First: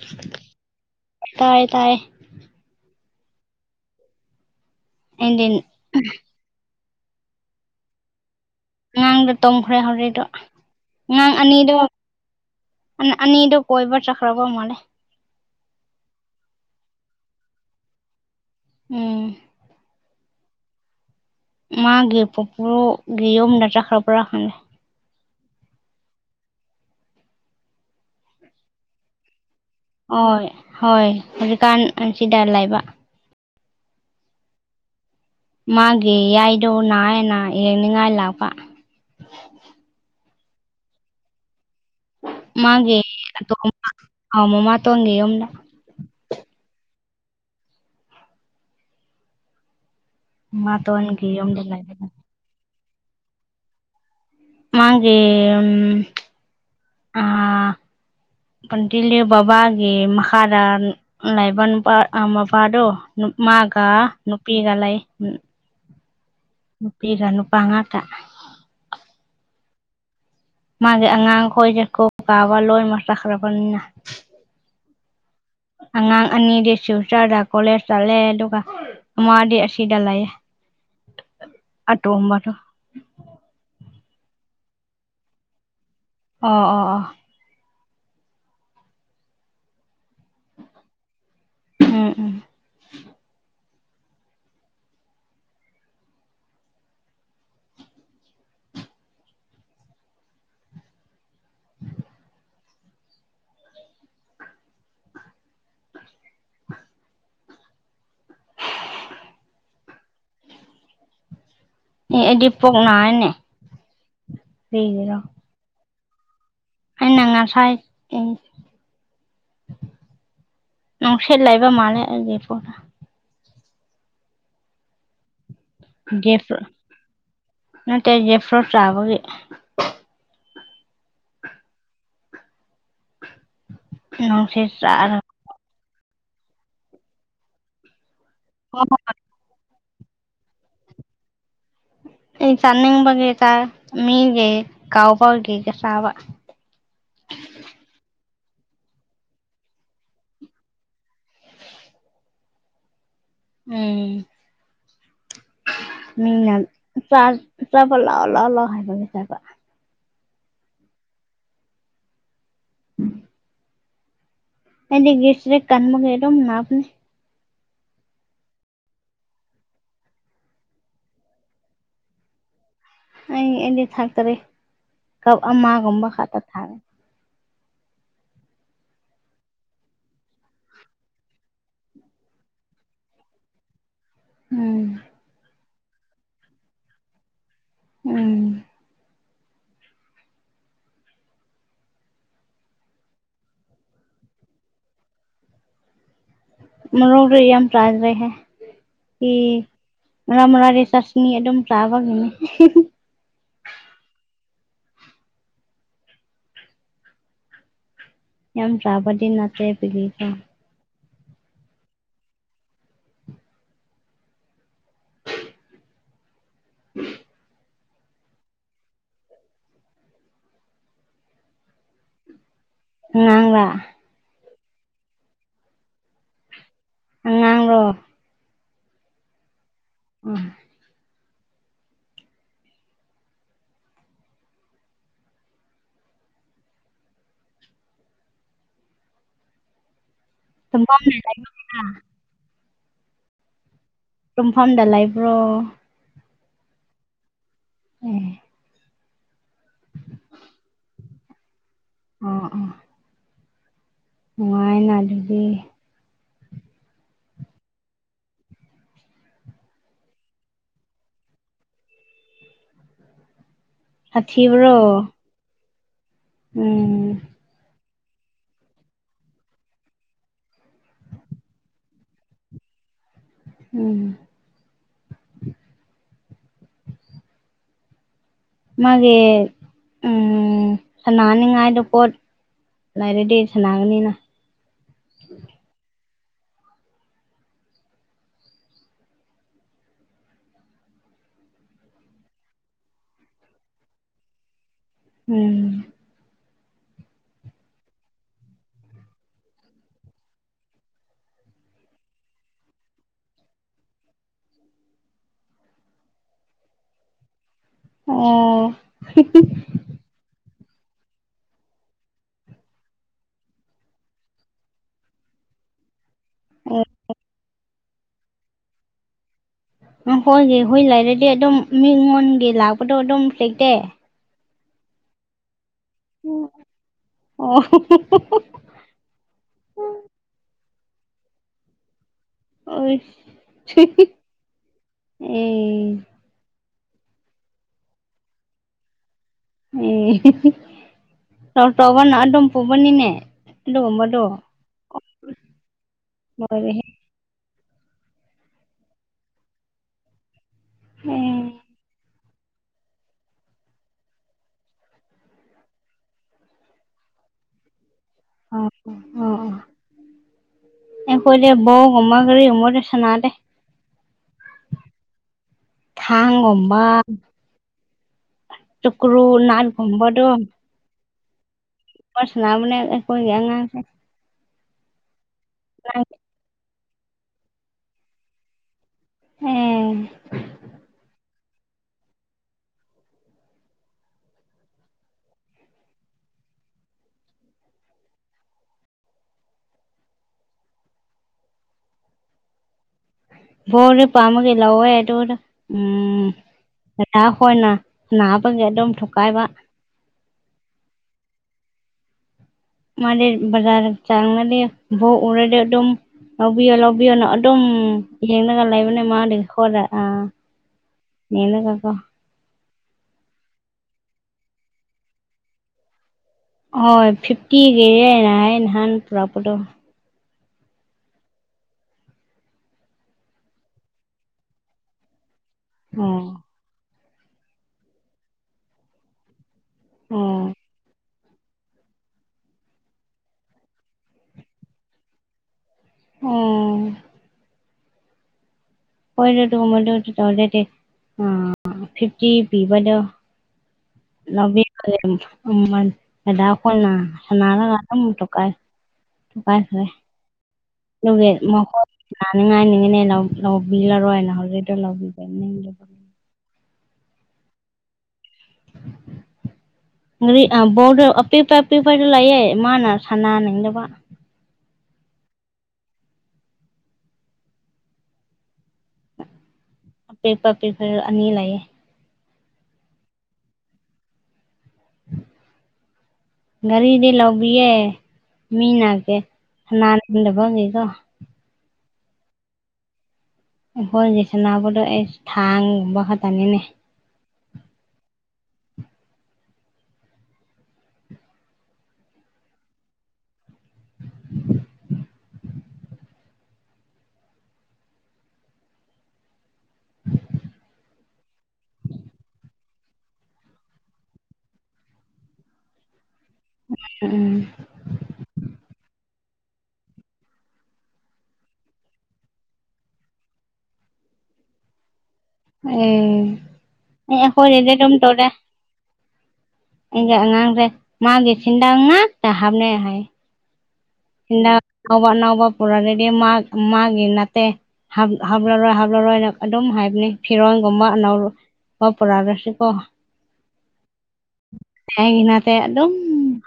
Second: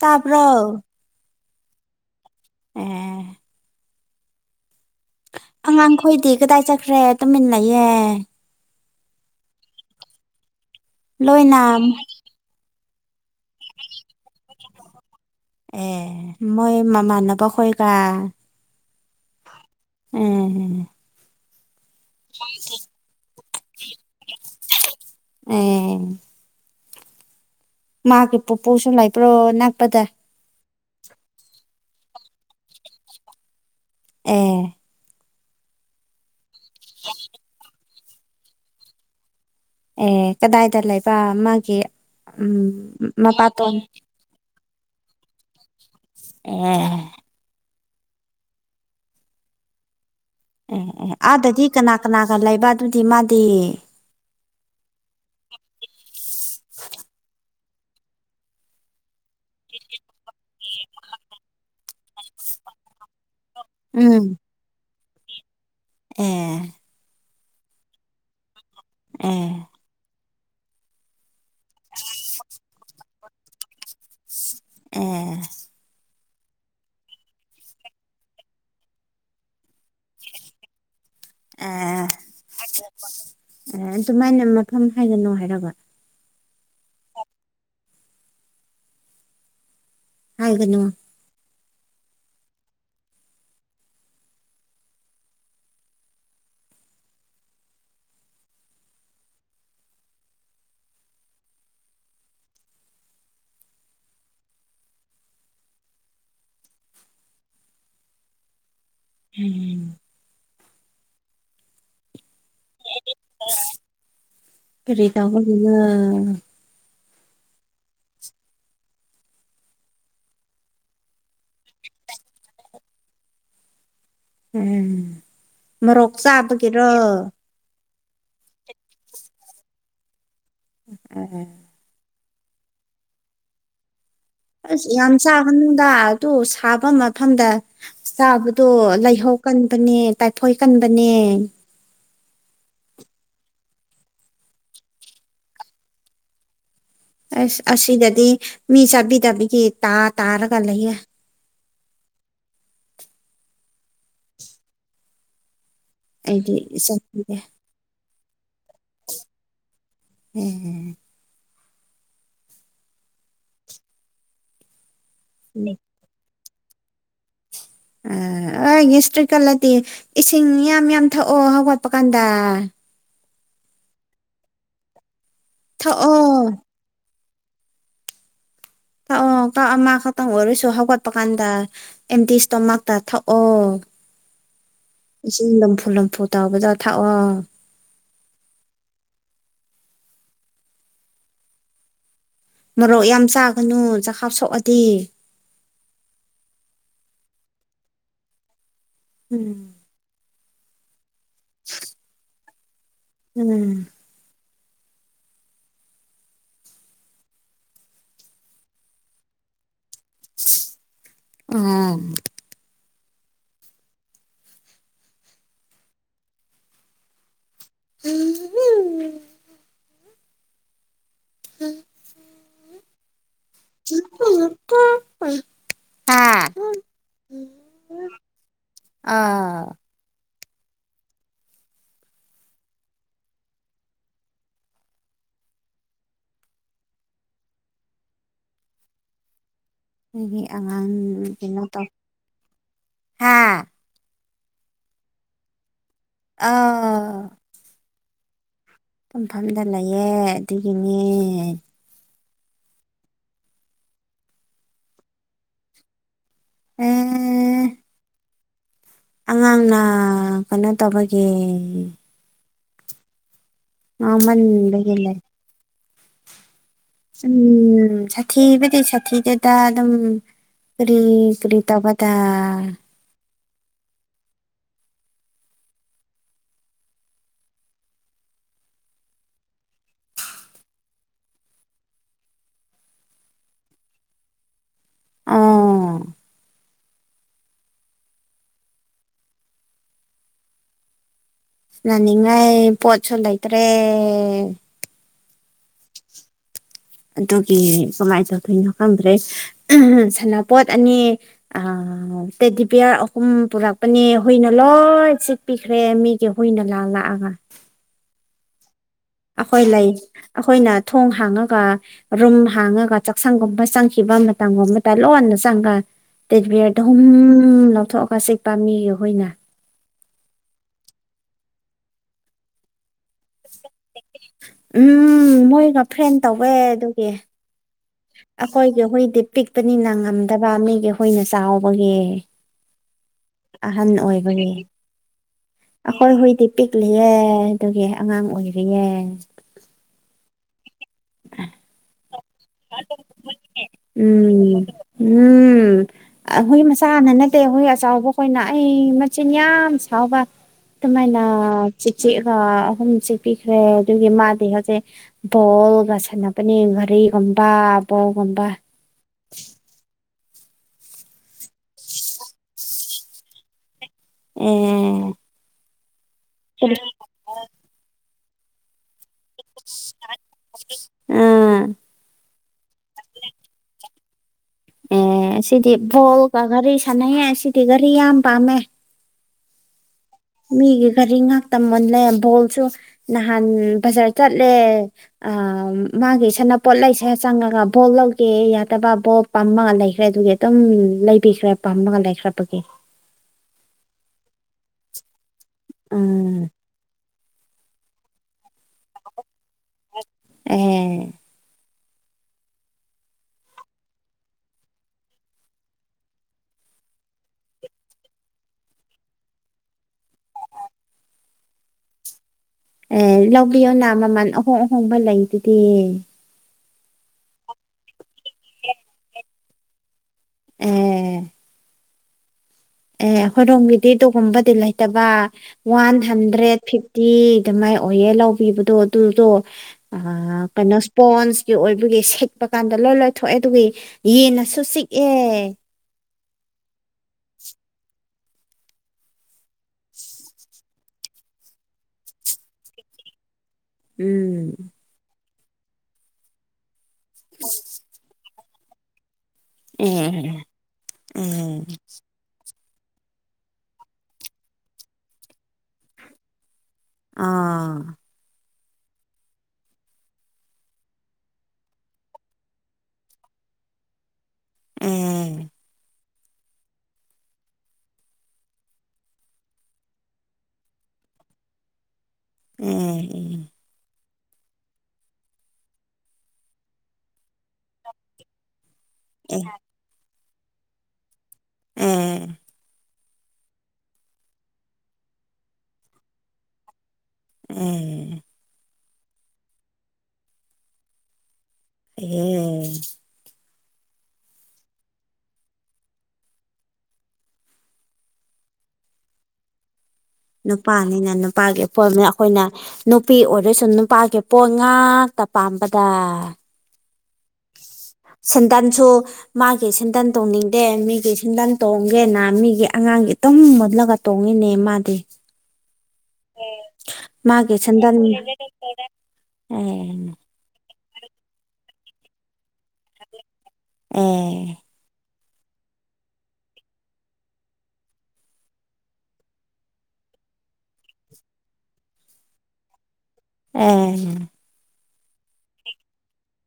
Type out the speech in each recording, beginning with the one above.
ꯇꯥꯕ꯭ꯔꯣ ꯇꯥꯏꯌꯦ ꯇꯥꯏꯌꯦ ꯎꯝ ꯑꯩꯗꯤ ꯑꯉꯥꯡꯈꯣꯏꯗꯤ ꯀꯗꯥꯏ ꯆꯠꯈ꯭ꯔꯦ ꯇꯨꯃꯤꯟ ꯂꯩꯌꯦ ꯑꯉꯥꯡꯗꯣ ꯇꯨꯝꯈ꯭ꯔꯦ ꯍꯧꯖꯤꯛꯇ ꯑꯉꯥꯡ ꯂꯣꯏꯅ ꯑꯅꯤꯗꯣ ꯑꯟ ꯑꯅꯤꯗꯣ ꯀꯣꯏꯕ ꯆꯠꯈ꯭ꯔꯕ ꯃꯥꯜꯂꯦ ꯑꯦ ꯃꯣꯏ ꯃꯃꯥꯟꯅꯕ ꯈꯣꯏꯒ ꯎꯝ ꯑꯦ ꯑꯦ ꯑꯦ ꯃꯥꯒꯤ ꯄꯨꯄꯨꯒꯤ ꯌꯨꯝꯗ ꯆꯠꯈ꯭ꯔꯕ꯭ꯔꯥ [unintelligible] ꯑꯦ ꯃꯥꯒꯤ ꯄꯨꯄꯨꯁꯨ ꯂꯩꯕꯔꯣ ꯑꯅꯛꯄꯗ ꯍꯣꯏ ꯍꯣꯏ ꯍꯧꯖꯤꯛꯀꯥꯟ ꯑꯁꯤꯗ ꯂꯩꯕ ꯑꯦ ꯃꯥꯒꯤ ꯌꯥꯏꯗꯣ ꯅꯥꯏꯑꯦ ꯅꯥꯏ ꯌꯦꯡꯅꯤꯡꯉꯥꯏ ꯂꯥꯛꯄ ꯑꯦ ꯀꯗꯥꯏꯗ ꯂꯩꯕ ꯃꯥꯒꯤ ꯎꯝ ꯃꯥꯒꯤ ꯃꯄꯥꯇꯣꯟ [unintelligible] ꯑ ꯃꯃꯥꯇꯣꯟꯒꯤ ꯌꯨꯝꯗ ꯑꯦ ꯑꯦ ꯑꯦ ꯃꯃꯥꯇꯣꯟꯒꯤ ꯌꯨꯝꯗ ꯑꯥꯗꯗꯤ ꯀꯅꯥ ꯂꯩꯕ ꯀꯅꯥꯒ ꯂꯩꯕ ꯑꯗꯨꯗꯤ ꯃꯥꯗꯤ ꯃꯥꯒꯤ ꯑꯝ ꯑꯥ ꯄꯟꯇꯤꯜꯂꯦ ꯕꯥꯕꯥꯒꯤ ꯃꯈꯥꯗꯟ ꯂꯩꯕ ꯅꯨꯄꯥ ꯑ ꯃꯄꯥꯗꯣ ꯅꯨ ꯃꯥ ꯑ ꯎꯝ ꯅꯨꯄꯤꯒ ꯂꯩ ꯎ ꯑꯦ ꯅꯨꯄꯤꯒ ꯅꯨꯄꯥ ꯉꯥꯛꯇ ꯑꯦ ꯃꯥꯒꯤ ꯑꯉꯥꯡ ꯈꯣꯏꯁꯦ ꯀꯣꯛ ꯀꯥꯕ ꯂꯣꯏꯃꯛ ꯆꯠꯈ꯭ꯔꯕꯅꯤꯅ ꯑꯦ ꯑꯉꯥꯡ ꯑꯅꯤꯗꯤ ꯁꯨꯏ ꯆꯠꯔ‌ ꯀꯣꯂꯦꯖ ꯆꯠꯂꯦ ꯑꯗꯨꯒ ꯑꯃꯥꯗꯤ ꯑꯁꯤꯗ ꯂꯩ ꯑꯦ ꯑꯇꯣꯝꯕꯗꯣ [unintelligible] ꯑꯦ ꯑꯗꯨꯃꯥꯏꯅ ꯃꯐꯝ ꯍꯥꯏꯒꯅꯨ ꯍꯥꯏꯔꯒ ꯑꯣ ꯑꯣ ꯑꯣ ꯂꯥꯡꯒꯅ‌ꯣ ꯎꯝ ꯎꯝ ꯎꯝ ꯑꯦ ꯑꯩꯗꯤ ꯄꯣꯛ ꯅꯥꯏꯅꯦ ꯀꯔꯤꯒꯤꯔꯣ ꯀꯔꯤꯇꯧꯕꯒꯤꯅꯣ ꯑꯩꯅ ꯉꯁꯥꯏ ꯑ ꯅꯨꯡꯁꯤꯠ ꯂꯩꯕ ꯃꯥꯂꯦ ꯑꯩꯒꯤ ꯄꯨꯛꯗ‌ ꯎꯝ ꯃꯣꯔꯣꯛ ꯖꯦꯐ꯭ꯔꯨꯠ ꯆꯥꯕꯒꯤꯔꯣ ꯅꯠꯇꯦ ꯌ‌ꯦꯐ꯭ꯔꯣꯠ ꯆꯥꯕꯒꯤ [unintelligible] ꯅꯨꯡꯁꯤꯠ ꯑꯁ ꯌꯥꯝ ꯆꯥꯔꯒ ꯆꯥꯒꯅꯨꯗꯥ ꯑꯗꯨ ꯁꯥꯕ ꯃꯐꯝꯗ ꯆꯥꯕꯗꯣ ꯂꯩꯍꯧ ꯀꯟꯕꯅꯦ ꯇꯥꯏꯐꯣꯏ ꯀꯟꯕꯅꯦ ꯑꯩ ꯆꯥꯟꯅꯤꯡꯕꯒꯤ [unintelligible] ꯃꯤꯒꯩ ꯀꯥꯎꯕꯒꯤꯒ ꯆꯥꯕ ꯑꯁ ꯑꯁꯤꯗꯗꯤ ꯃꯤ ꯆꯥꯕꯤꯗꯕꯤꯒꯤ ꯇꯥ ꯇꯥꯔꯒ ꯂꯩꯌꯦ ꯎꯝ ꯑꯩꯗꯤ ꯃꯤꯅ ꯆꯥ ꯆꯠꯄꯤꯗꯦ ꯆꯥꯕ ꯂꯥꯑꯣ ꯂꯥꯑꯣ ꯂꯥꯎ ꯍꯥꯏꯕꯒꯤ ꯆꯥꯕ ꯎꯝ ꯑꯩꯗꯤ ꯒꯤꯁꯇ꯭ꯔꯤꯛ ꯀꯟꯕꯒꯤ ꯑꯗꯨꯝ ꯅꯥꯕꯟ ꯑꯥ ꯑꯣꯢ ꯒꯦꯁꯇ꯭ꯔꯤꯛ ꯀꯜꯂꯗꯤ ꯏꯁꯤꯡ ꯌꯥꯝ ꯌꯥꯝ ꯊꯛꯑꯣ ꯍꯧꯒꯠꯄ ꯀꯥꯟꯗ ꯑꯩ ꯑꯩꯗꯤ ꯊꯥꯛꯇꯔꯤ ꯀꯞ ꯑꯃꯥꯒꯨꯝꯕ ꯈꯛꯇ ꯊꯛꯑꯣ ꯊꯛꯑ ꯊꯛꯑꯣ ꯀꯞ ꯑꯃꯥ ꯈꯛꯇꯪ ꯑꯣꯏꯔꯁꯨ ꯍꯧꯒꯠꯄ ꯀꯥꯟꯗ ꯑꯦꯝꯇꯤ ꯏꯁꯇꯣꯃꯥꯛꯇ ꯊꯛꯑꯣ ꯎꯝ ꯏꯁꯤꯡ ꯂꯨꯝꯐꯨ ꯂꯨꯝꯐꯨ ꯇꯧꯕꯗꯣ ꯊꯥꯛꯑꯣ ꯎꯝ ꯃꯣꯔꯣꯛ ꯌꯥꯝ ꯆꯥꯒꯅꯨ ꯆꯈꯥꯎ ꯁꯣꯛꯑꯗꯤ ꯃꯣꯔꯣꯛꯇꯤ ꯌꯥꯝ ꯆꯥꯗ꯭ꯔꯦꯍꯦ ꯏ ꯎꯝ ꯃꯔꯛ ꯃꯔꯛꯇꯤ ꯆꯥꯁ ꯃꯤ ꯑꯗꯨꯝ ꯆꯥꯕꯒꯤꯅꯤ ꯎꯝ ꯌꯥꯝ ꯆꯥꯕꯗꯤ ꯅꯠꯇ꯭ꯔꯦ ꯑꯗꯨꯗꯤꯀꯣ ꯑꯣ [inaudible] [unintelligible] ꯎꯝ ꯑꯉꯥꯡꯔꯥ [unintelligible] ꯍꯥ ꯑꯉꯥꯡꯔꯣ ꯑꯥ ꯎꯝ ꯅꯣꯏꯒꯤ ꯇꯨꯝꯐꯝꯗ ꯑꯉꯥꯡꯅꯤ ꯀꯩꯅꯣ ꯂꯩꯕ꯭ꯔꯥ ꯇꯧ ꯍꯥ ꯇꯨꯡꯐꯝꯗ ꯂꯩꯥꯕ꯭ꯔꯣ ꯑꯧ ꯎꯝ ꯇꯨꯝꯐꯝꯗ ꯂꯩꯌꯦ ꯑꯗꯨꯒꯤꯅꯦ ꯑꯣ ꯑꯣ ꯅꯨꯡꯉꯥꯏꯅꯥ ꯑꯗꯨꯗꯤ ꯎꯝ ꯑꯉꯥꯡꯅ ꯀꯩꯅꯣ ꯇꯧꯕꯒꯤ ꯁꯥꯊꯤꯕ꯭ꯔꯣ ꯉꯥꯎꯃꯟꯕꯒꯤ ꯂꯩ ꯎꯝ ꯎꯝ ꯁꯥꯊꯤꯕꯗꯤ ꯁꯥꯊꯤꯗꯦꯗꯥ ꯑꯗꯨꯝ ꯀꯔꯤ ꯀꯔꯤ ꯇꯧꯕꯗ ꯎꯝ ꯃꯥꯒꯤ ꯎꯝ ꯁꯥꯅꯅꯤꯉꯥꯏꯗꯣ ꯄꯣꯠ ꯂꯩꯔꯗꯤ ꯁꯅꯥꯒꯅꯤꯅ ꯑꯣ ꯁꯥꯟꯅꯅꯤꯉꯥꯏ ꯄꯣꯠꯁꯨ ꯂꯩꯇ꯭ꯔꯦ ꯎꯝ ꯑꯗꯨꯒꯤ ꯀꯃꯥꯏꯟ ꯇꯧꯗꯣꯏꯅꯣ ꯈꯪꯗ꯭ꯔꯦ ꯎꯝꯍꯨꯝ ꯁꯥꯟꯅꯄꯣꯠ ꯑꯅꯤ ꯑꯥ ꯑꯣ ꯇꯦꯗꯤ ꯕꯤꯌꯥꯔ ꯑꯍꯨꯝ ꯄꯨꯔꯛꯄꯅꯦ ꯍꯨꯏꯅ ꯂꯣꯏ ꯆꯤꯛꯄꯤꯈ꯭ꯔꯦ ꯃꯤꯒꯤ ꯍꯨꯏꯅ ꯂꯥꯛ ꯂꯥꯛꯑꯒ ꯑꯣ ꯑꯈꯣꯏ ꯂꯩ ꯑꯈꯣꯏꯅ ꯊꯣꯡ ꯍꯥꯡꯉꯒ ꯔꯨꯝ ꯍꯥꯡꯉꯒ ꯆꯥꯛꯁꯪꯒꯨꯝꯕ ꯆꯪꯈꯤꯕ ꯃꯇꯝꯒꯨꯝꯕꯗ ꯂꯣꯟꯅ ꯆꯪꯉ ꯇꯦꯛꯕꯤꯌꯔꯗ ꯑꯣ ꯍꯨꯝ ꯂꯧꯊꯣꯛꯑꯒ ꯆꯤꯛꯄ ꯃꯤꯒꯤ ꯍꯨꯏꯅ ꯃꯍꯣꯏꯒꯤ ꯍꯨꯏ ꯂꯩꯔꯗꯤ ꯑꯗꯨꯝ ꯃꯤꯉꯣꯟꯒꯤ ꯂꯥꯛꯄꯗꯣ ꯑꯗꯨꯝ ꯆꯤꯛꯇꯦ ꯎꯝ ꯃꯣꯏꯒ ꯐ꯭ꯔꯦꯟ ꯇꯧꯋꯦ ꯑꯗꯨꯒꯤ ꯑꯣ ꯈꯣꯏꯒꯤ ꯍꯨꯏꯗꯤ ꯄꯤꯛꯄꯅꯤꯅ ꯉꯝꯗꯕ ꯃꯤꯒꯤ ꯍꯨꯏꯅ ꯆꯥꯎꯕꯒꯤ ꯑꯣꯏꯁ ꯑꯍꯟ ꯑꯣꯏꯕꯒꯤ ꯑꯈꯣꯏ ꯑꯦ ꯍꯨꯏꯗꯤ ꯄꯤꯛꯂꯤꯑꯦ ꯑꯗꯨꯒꯤ ꯑꯉꯥꯡ ꯑꯣꯏꯔꯤꯌꯦ ꯑꯦ ꯍꯦꯍꯦ ꯆꯥꯎ ꯆꯥꯎꯕꯅ ꯑꯗꯨꯝ ꯄꯨꯕꯅꯤꯅꯦ ꯑꯗꯨꯒꯨꯝꯕꯗꯣ ꯎꯝ ꯎꯝ ꯑ ꯍꯨꯏ ꯂꯣꯏꯔꯦꯍꯦ ꯃꯆꯥꯅ ꯅꯠ ꯇꯦ ꯍꯨꯏ ꯑꯆꯧꯕꯈꯣꯏꯅ ꯑꯩ ꯃꯆꯤꯟ ꯌꯥꯝ ꯁꯥꯎꯕ ꯑꯗꯨꯃꯥꯏꯅ ꯑꯦ ꯆꯤꯛ ꯆꯤꯛꯑꯒ ꯑꯍꯨꯝ ꯆꯤꯛꯄꯤꯈ꯭ꯔꯦ ꯑꯗꯨꯒꯤ ꯃꯥꯗꯤ ꯍꯧꯖꯤꯛ ꯕꯣꯜꯒ ꯁꯥꯅꯕꯅꯦ ꯉꯥꯔꯤꯒꯥ ꯒꯨꯝꯕ ꯕꯣꯜꯒꯨꯝꯕ ꯑ ꯑ ꯑꯦꯈꯣꯏꯗꯤ ꯕꯣꯜꯒꯨꯝꯕ ꯒꯥꯔꯤꯒꯨꯝꯕꯗꯤ ꯁꯥꯅꯗꯦ ꯥꯎꯝ ꯊꯥꯡꯒꯨꯝꯕ ꯆꯨꯛꯀ꯭ꯔꯨ ꯅꯥꯏꯟ ꯐꯪꯕꯗꯣ ꯎꯝ ꯁꯥꯟꯅꯕꯅꯦ ꯑꯩꯈꯣꯢꯒꯤ ꯑꯉꯥꯡꯁꯦ ꯑꯦ ꯁꯤꯗꯤ ꯕꯣꯜꯒ ꯒꯥꯔꯤ ꯁꯥꯟꯅꯩꯌꯦ ꯁꯤꯗꯤ ꯒꯥꯔꯤ ꯌꯥꯝ ꯄꯥꯝꯃꯦ ꯑꯦ ꯃꯤꯒꯤ ꯒꯥꯔꯤ ꯉꯥꯛꯇ ꯃꯨꯜꯂꯦ ꯕꯣꯜꯁꯨ ꯅꯍꯥꯟ ꯕꯖꯥꯔ ꯆꯠꯂꯦ ꯑꯥ ꯃꯥꯒꯤ ꯁꯥꯅꯄꯣꯠ ꯂꯩꯁꯦ ꯆꯪꯉꯒ ꯕꯣꯜ ꯂꯧꯒꯦ ꯌꯥꯗꯕ ꯕꯣꯜ ꯄꯝꯃꯒ ꯂꯩꯈ꯭ꯔꯦ ꯑꯗꯨꯒꯤ ꯑꯗꯨꯝ ꯂꯩꯕꯤꯈ꯭ꯔꯦ ꯄꯝꯃꯒ ꯂꯩꯈ꯭ꯔꯕꯒꯤ ꯕꯣꯜꯗꯤ ꯄꯥꯝꯃꯒꯤ ꯂꯧꯋꯦ ꯑꯗꯨꯗ ꯎꯝ ꯗꯥꯗꯥ ꯍꯣꯢꯅ ꯅꯥꯕꯒꯤ ꯑꯗꯨꯝ ꯊꯨꯀꯥꯢꯕ ꯑꯍꯦ ꯃꯥꯗꯤ ꯕꯖꯥꯔꯗ ꯆꯥꯡꯉꯗꯤ ꯕꯣꯜ ꯎꯔꯗꯤ ꯑꯗꯨꯝ ꯂꯧꯕꯤꯌꯣ ꯂꯧꯕꯤꯌꯣꯅ ꯑꯗꯨꯝ ꯌꯦꯡꯉꯒ ꯂꯩꯕꯅꯦ ꯃꯥꯗꯤ ꯍꯣꯂ ꯑꯥ ꯃꯦꯜꯂꯒ ꯀꯣ ꯑꯦ ꯂꯧꯕꯤꯌꯣꯅ ꯃꯃꯜ ꯑꯍꯣꯡ ꯑꯍꯣꯡꯕ ꯂꯩꯗꯨꯗꯤ ꯍꯣꯏ ꯐꯤꯐꯇꯤꯒꯤꯅꯦ ꯍꯥꯏ ꯑꯩ ꯅꯍꯥꯟ ꯄꯨꯔꯛꯄꯗꯣ ꯑꯦ ꯑꯦ ꯑꯈꯣꯢꯔꯣꯝꯒꯤꯗꯤ ꯑꯗꯨꯒꯨꯝꯕꯗꯤ ꯂꯩꯇꯕ ꯋꯥꯟ ꯑꯣ ꯍꯟꯗ꯭ꯔꯦꯠ ꯐꯤꯐꯇꯤ ꯐꯤꯐꯇꯤ ꯑꯗꯨꯃꯥꯏ ꯑꯣꯏꯌꯦ ꯂꯧꯕꯤꯕꯗꯣ ꯑꯗꯨꯗꯣ ꯑꯥ ꯑꯣ ꯀꯩꯅꯣ ꯁ꯭ꯄꯣꯟꯁ ꯀꯤ ꯑꯣꯏꯕꯒꯤ ꯁꯦꯠꯄ ꯀꯥꯟꯗ ꯂꯣꯢ ꯂꯣꯢ ꯊꯣꯛꯑꯦ ꯑꯗꯨꯒꯤ ꯌꯦꯟꯅꯁꯨ ꯆꯤꯛꯑꯦ ꯑꯝ ꯍꯣꯢꯗ ꯑꯗꯨꯒꯨꯝꯕꯗꯨꯗ ꯇꯧꯗꯗꯤ ꯑꯥ ꯐꯤꯐꯇꯤ ꯄꯤꯕꯗꯣ ꯎꯝ ꯂꯧꯕꯤꯕꯅꯦ ꯃꯃꯜ ꯗꯥꯗꯥ ꯈꯣꯢꯅ ꯁꯥꯟꯅꯔꯒ ꯑꯗꯨꯝ ꯊꯨꯀꯥꯏ ꯊꯨꯀꯥꯏꯈ꯭ꯔꯦ ꯑꯦ ꯑꯗꯨꯒꯤ ꯑꯦ ꯃꯈꯣꯢ ꯂꯥꯅꯤꯡꯉꯥꯢꯅꯤꯅꯦ ꯂꯧꯕꯤ ꯂꯧꯕꯤꯔꯔꯣꯢꯅ ꯑꯥ [inaudible] ꯉꯔꯤ ꯑꯥ ꯕꯣꯜꯗꯣ ꯑꯄꯤꯛꯄ ꯑꯄꯤꯛꯄꯁꯨ ꯂꯩꯌꯦ ꯃꯥꯅ ꯁꯥꯟꯅꯅꯤꯡꯗꯕ ꯎꯝ ꯄꯦꯄꯔ ꯄꯦꯄꯔ ꯑꯅꯤ ꯂꯩꯌꯦ ꯎꯝ ꯒꯥꯔꯤꯗꯤ ꯂꯧꯕꯤꯌꯦ ꯃꯤꯅ ꯀꯩ ꯑꯦ [inaudible] [inaudible] ꯎꯝ ꯑꯈꯣꯏꯅꯤ ꯁꯥꯟꯅꯕꯗꯣ ꯑꯩꯁꯨ ꯊꯥꯡꯕ ꯈꯛꯇꯅꯤꯅꯦ ꯎꯝ [inaudible] ꯎꯝ [inaudible] [inaudible] ꯅꯨꯄꯥꯅꯤꯅ ꯅꯨꯄꯥꯒꯤ ꯑꯄꯣꯏꯃꯦ ꯑꯩꯈꯣꯏꯅ ꯅꯨꯄꯤ ꯑꯣꯏꯔꯁꯨ ꯅꯨꯄꯥꯒꯤ ꯄꯣꯠ ꯉꯥꯛꯇ ꯄꯥꯝꯕꯗ ꯎꯝ ꯁꯦꯟꯗꯟꯁꯨ ꯃꯥꯒꯤ ꯁꯦꯟꯗꯟ ꯇꯣꯡꯅꯤꯡꯗꯦ ꯃꯤꯒꯤ ꯁꯦꯟꯗꯟ ꯇꯣꯡꯒꯦꯅ ꯃꯤꯒꯤ ꯑꯉꯥꯡꯒꯤ ꯇꯨꯝ ꯃꯨꯜꯂꯒ ꯇꯣꯡꯉꯤꯅꯦ ꯃꯥꯗꯤ ꯑꯦ ꯑꯦ ꯃꯥꯒꯤ ꯑꯈꯣꯏꯒꯤꯗꯤ ꯑꯗꯨꯝ ꯁꯦꯟꯗꯟ ꯇꯧꯗꯦ [unintelligible] ꯑꯦ ꯑꯩꯒꯤ ꯑꯉꯥꯡꯁꯦ ꯃꯥꯒꯤ ꯁꯤꯟꯗꯟ ꯉꯥꯛꯇ ꯍꯞꯅꯦ ꯍꯥꯏꯌꯦ ꯑꯦ ꯑꯅꯥꯎꯕ ꯑꯅꯥꯎꯕ ꯄꯨꯔꯥꯔꯗꯤ ꯃꯥ ꯃꯥꯒꯤ ꯅꯠꯇꯦ ꯍꯥꯞ ꯍꯥꯞꯂꯔꯣꯏ ꯍꯥꯞꯂꯔꯣꯏꯅ ꯑꯗꯨꯝ ꯍꯥꯏꯕꯅꯦ ꯐꯤꯔꯣꯟꯒꯨꯝꯕ ꯑꯅꯧ ꯃꯥ ꯄꯨꯔꯥꯔꯁꯨ ꯀꯣ ꯑꯦ ꯑꯩꯅꯗꯤ ꯑꯗꯨꯝ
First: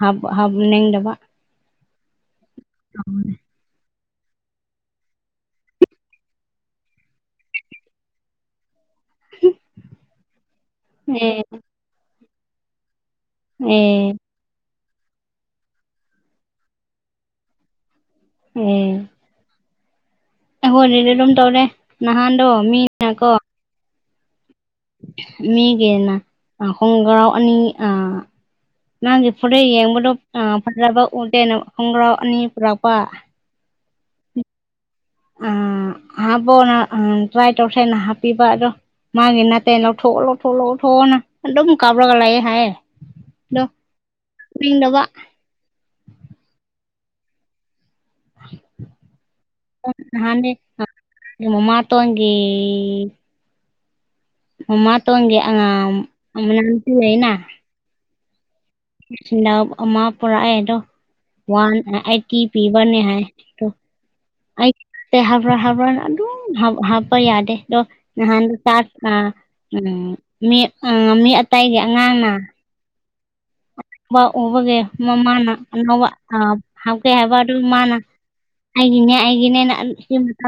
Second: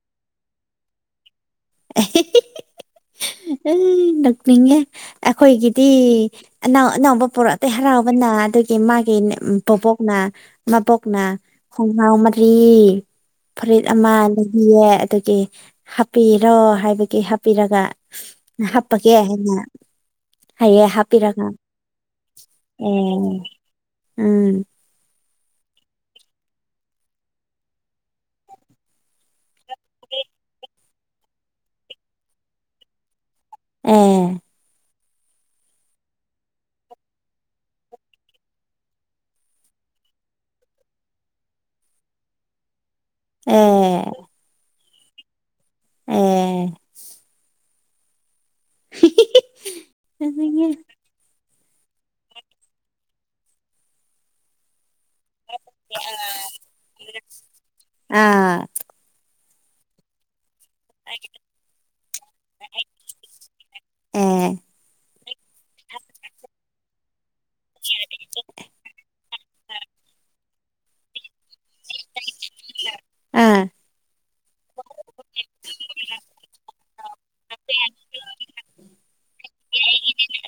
ꯍꯥꯞ ꯍꯥꯞꯅꯤꯡꯗꯕ [unintelligible] ꯅꯣꯛꯅꯤꯡꯉꯦ ꯑꯩꯈꯣꯏꯒꯤꯗꯤ ꯑꯅꯥꯎ ꯑꯅꯥꯎꯕ ꯄꯨꯔꯛꯇꯦ ꯍꯔꯥꯎꯕꯅ ꯑꯗꯨꯒꯤ ꯃꯥ ꯎꯝ ꯄꯣꯄꯣꯛꯅ ꯃꯕꯣꯛꯅ ꯑꯦ ꯈꯨꯡꯉꯥꯎ ꯃꯔꯤ ꯐꯨꯔꯤꯠ ꯑꯦ ꯑꯃꯥ ꯂꯩꯕꯤꯌꯦ ꯑꯗꯒꯤ ꯍꯥꯞꯄꯤꯔꯣ ꯍꯥꯏꯕꯒꯤ ꯍꯥꯞꯄꯤꯔꯒ ꯍꯥꯞꯄꯒꯦ ꯍꯩꯅ ꯑꯩꯉꯣꯟꯗꯗꯤ ꯑꯗꯨꯝ ꯇꯧꯔꯦ ꯅꯍꯥꯟꯗꯣ ꯑꯦ ꯃꯤꯅꯀꯣ ꯎꯝ ꯃꯤꯒꯤꯅ ꯈꯣꯡꯒ꯭ꯔꯥꯎ ꯑꯅꯤ ꯑꯥ ꯅꯪꯒꯤ ꯐꯨꯔꯤꯠ ꯌꯦꯡꯕꯗꯣ ꯑꯥ ꯐꯖꯕ ꯎꯗꯦꯅ ꯈꯣꯡꯒ꯭ꯔꯥꯎ ꯑꯅꯤ ꯄꯨꯔꯛꯄ ꯑꯣ ꯎꯝ ꯍꯥꯕꯣꯅ ꯎꯝ ꯇ꯭ꯔꯥꯏ ꯇꯧꯁꯦꯅ ꯍꯥꯞꯄꯤꯕ ꯑꯗꯣ ꯃꯥꯒꯤ ꯅꯠꯇꯦ ꯂꯧꯊꯣꯑꯣ ꯂꯧꯊꯣꯑꯣ ꯂꯧꯊꯣꯑꯣꯅ ꯑꯗꯨꯝ ꯀꯞꯔꯒ ꯂꯩꯥꯑꯦ ꯍꯥꯏꯌꯦ [unintelligible] ꯑꯦ ꯅꯍꯥꯟꯗꯤ ꯃꯃꯥꯇꯣꯟꯒꯤ ꯃꯃꯥꯇꯣꯟꯒꯤ [unintelligible] ꯑꯥ ꯅꯞ ꯑꯃꯥ ꯄꯨꯔꯛꯑꯦ ꯑꯗꯣ ꯋꯥꯟ ꯑꯩꯠꯇꯤ ꯄꯤꯕꯅꯦ ꯍꯥꯏꯌꯦ ꯑꯗꯣ ꯑꯩꯇꯦ ꯍꯥꯞꯔꯣꯏ ꯍꯥꯞꯔꯣꯏꯅ ꯑꯗꯨꯝ ꯍꯥꯞ ꯍꯥꯞꯄ ꯌꯥꯗꯦ ꯗꯣ ꯅꯍꯥꯟ ꯆꯥꯛꯅ ꯎꯝ ꯃꯤ ꯎꯝ ꯃꯤ ꯑꯇꯩꯒꯤ ꯑꯉꯥꯡꯅ ꯃꯥ ꯎꯕꯒꯤ ꯃꯃꯥꯅ ꯑꯅꯩꯕ ꯑꯥ ꯍꯥꯞꯀꯦ ꯍꯥꯏꯕ ꯑꯗꯨ ꯃꯥꯅ ꯑꯩꯒꯤꯅꯦ ꯑꯩꯒꯤꯅꯦꯅ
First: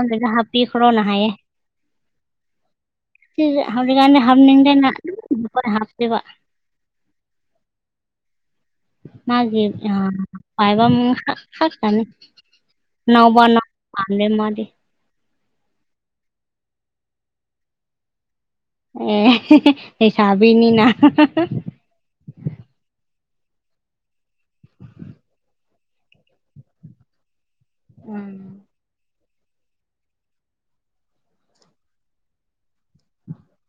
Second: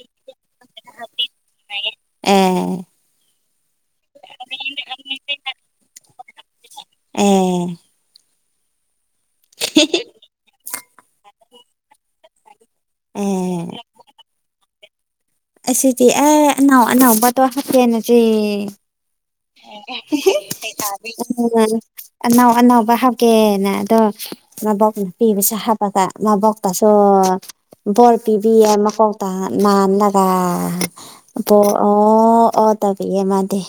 [unintelligible] ꯍꯥꯞꯄꯤꯈ꯭ꯔꯣꯅ ꯍꯥꯏꯌꯦ ꯑꯦ ꯁꯤꯖꯦ ꯍꯧꯖꯤꯛꯀꯥꯟꯗꯤ ꯍꯥꯞꯅꯤꯡꯗꯅ ꯂꯣꯏ ꯍꯥꯞꯄꯦꯕ ꯑꯦ ꯃꯥꯒꯤ ꯑ ꯄꯥꯏꯕꯝ ꯈꯛ ꯈꯛꯇꯅꯤ ꯅꯧꯕ ꯅꯧ ꯄꯥꯝꯗꯦ ꯃꯥꯗꯤ ꯑꯁꯤꯗꯤ ꯑꯦ ꯑꯅꯧ ꯑꯅꯧꯕꯗꯣ ꯍꯥꯞꯀꯦꯅꯆꯤ ꯑꯦ ꯍꯦ ꯍꯦ ꯂꯩꯁꯥꯕꯤꯅꯤꯅ ꯍ ꯍ ꯑꯅꯧ ꯑꯅꯧꯕ ꯍꯥꯞꯀꯦꯅ ꯑꯗꯣ ꯃꯕꯣꯛ ꯅꯨꯄꯤꯕꯨꯁꯨ ꯍꯥꯞ ꯄꯒ ꯃꯕꯣꯛꯇꯁꯨ ꯕꯣꯔ ꯎꯝ ꯄꯤ ꯄꯤꯌꯦ ꯃꯀꯣꯛꯇ ꯅꯥꯜꯂꯒ ꯑꯗꯣ ꯑꯣ ꯑꯣ ꯇꯧꯕꯤꯌꯦ ꯃꯥꯗꯤ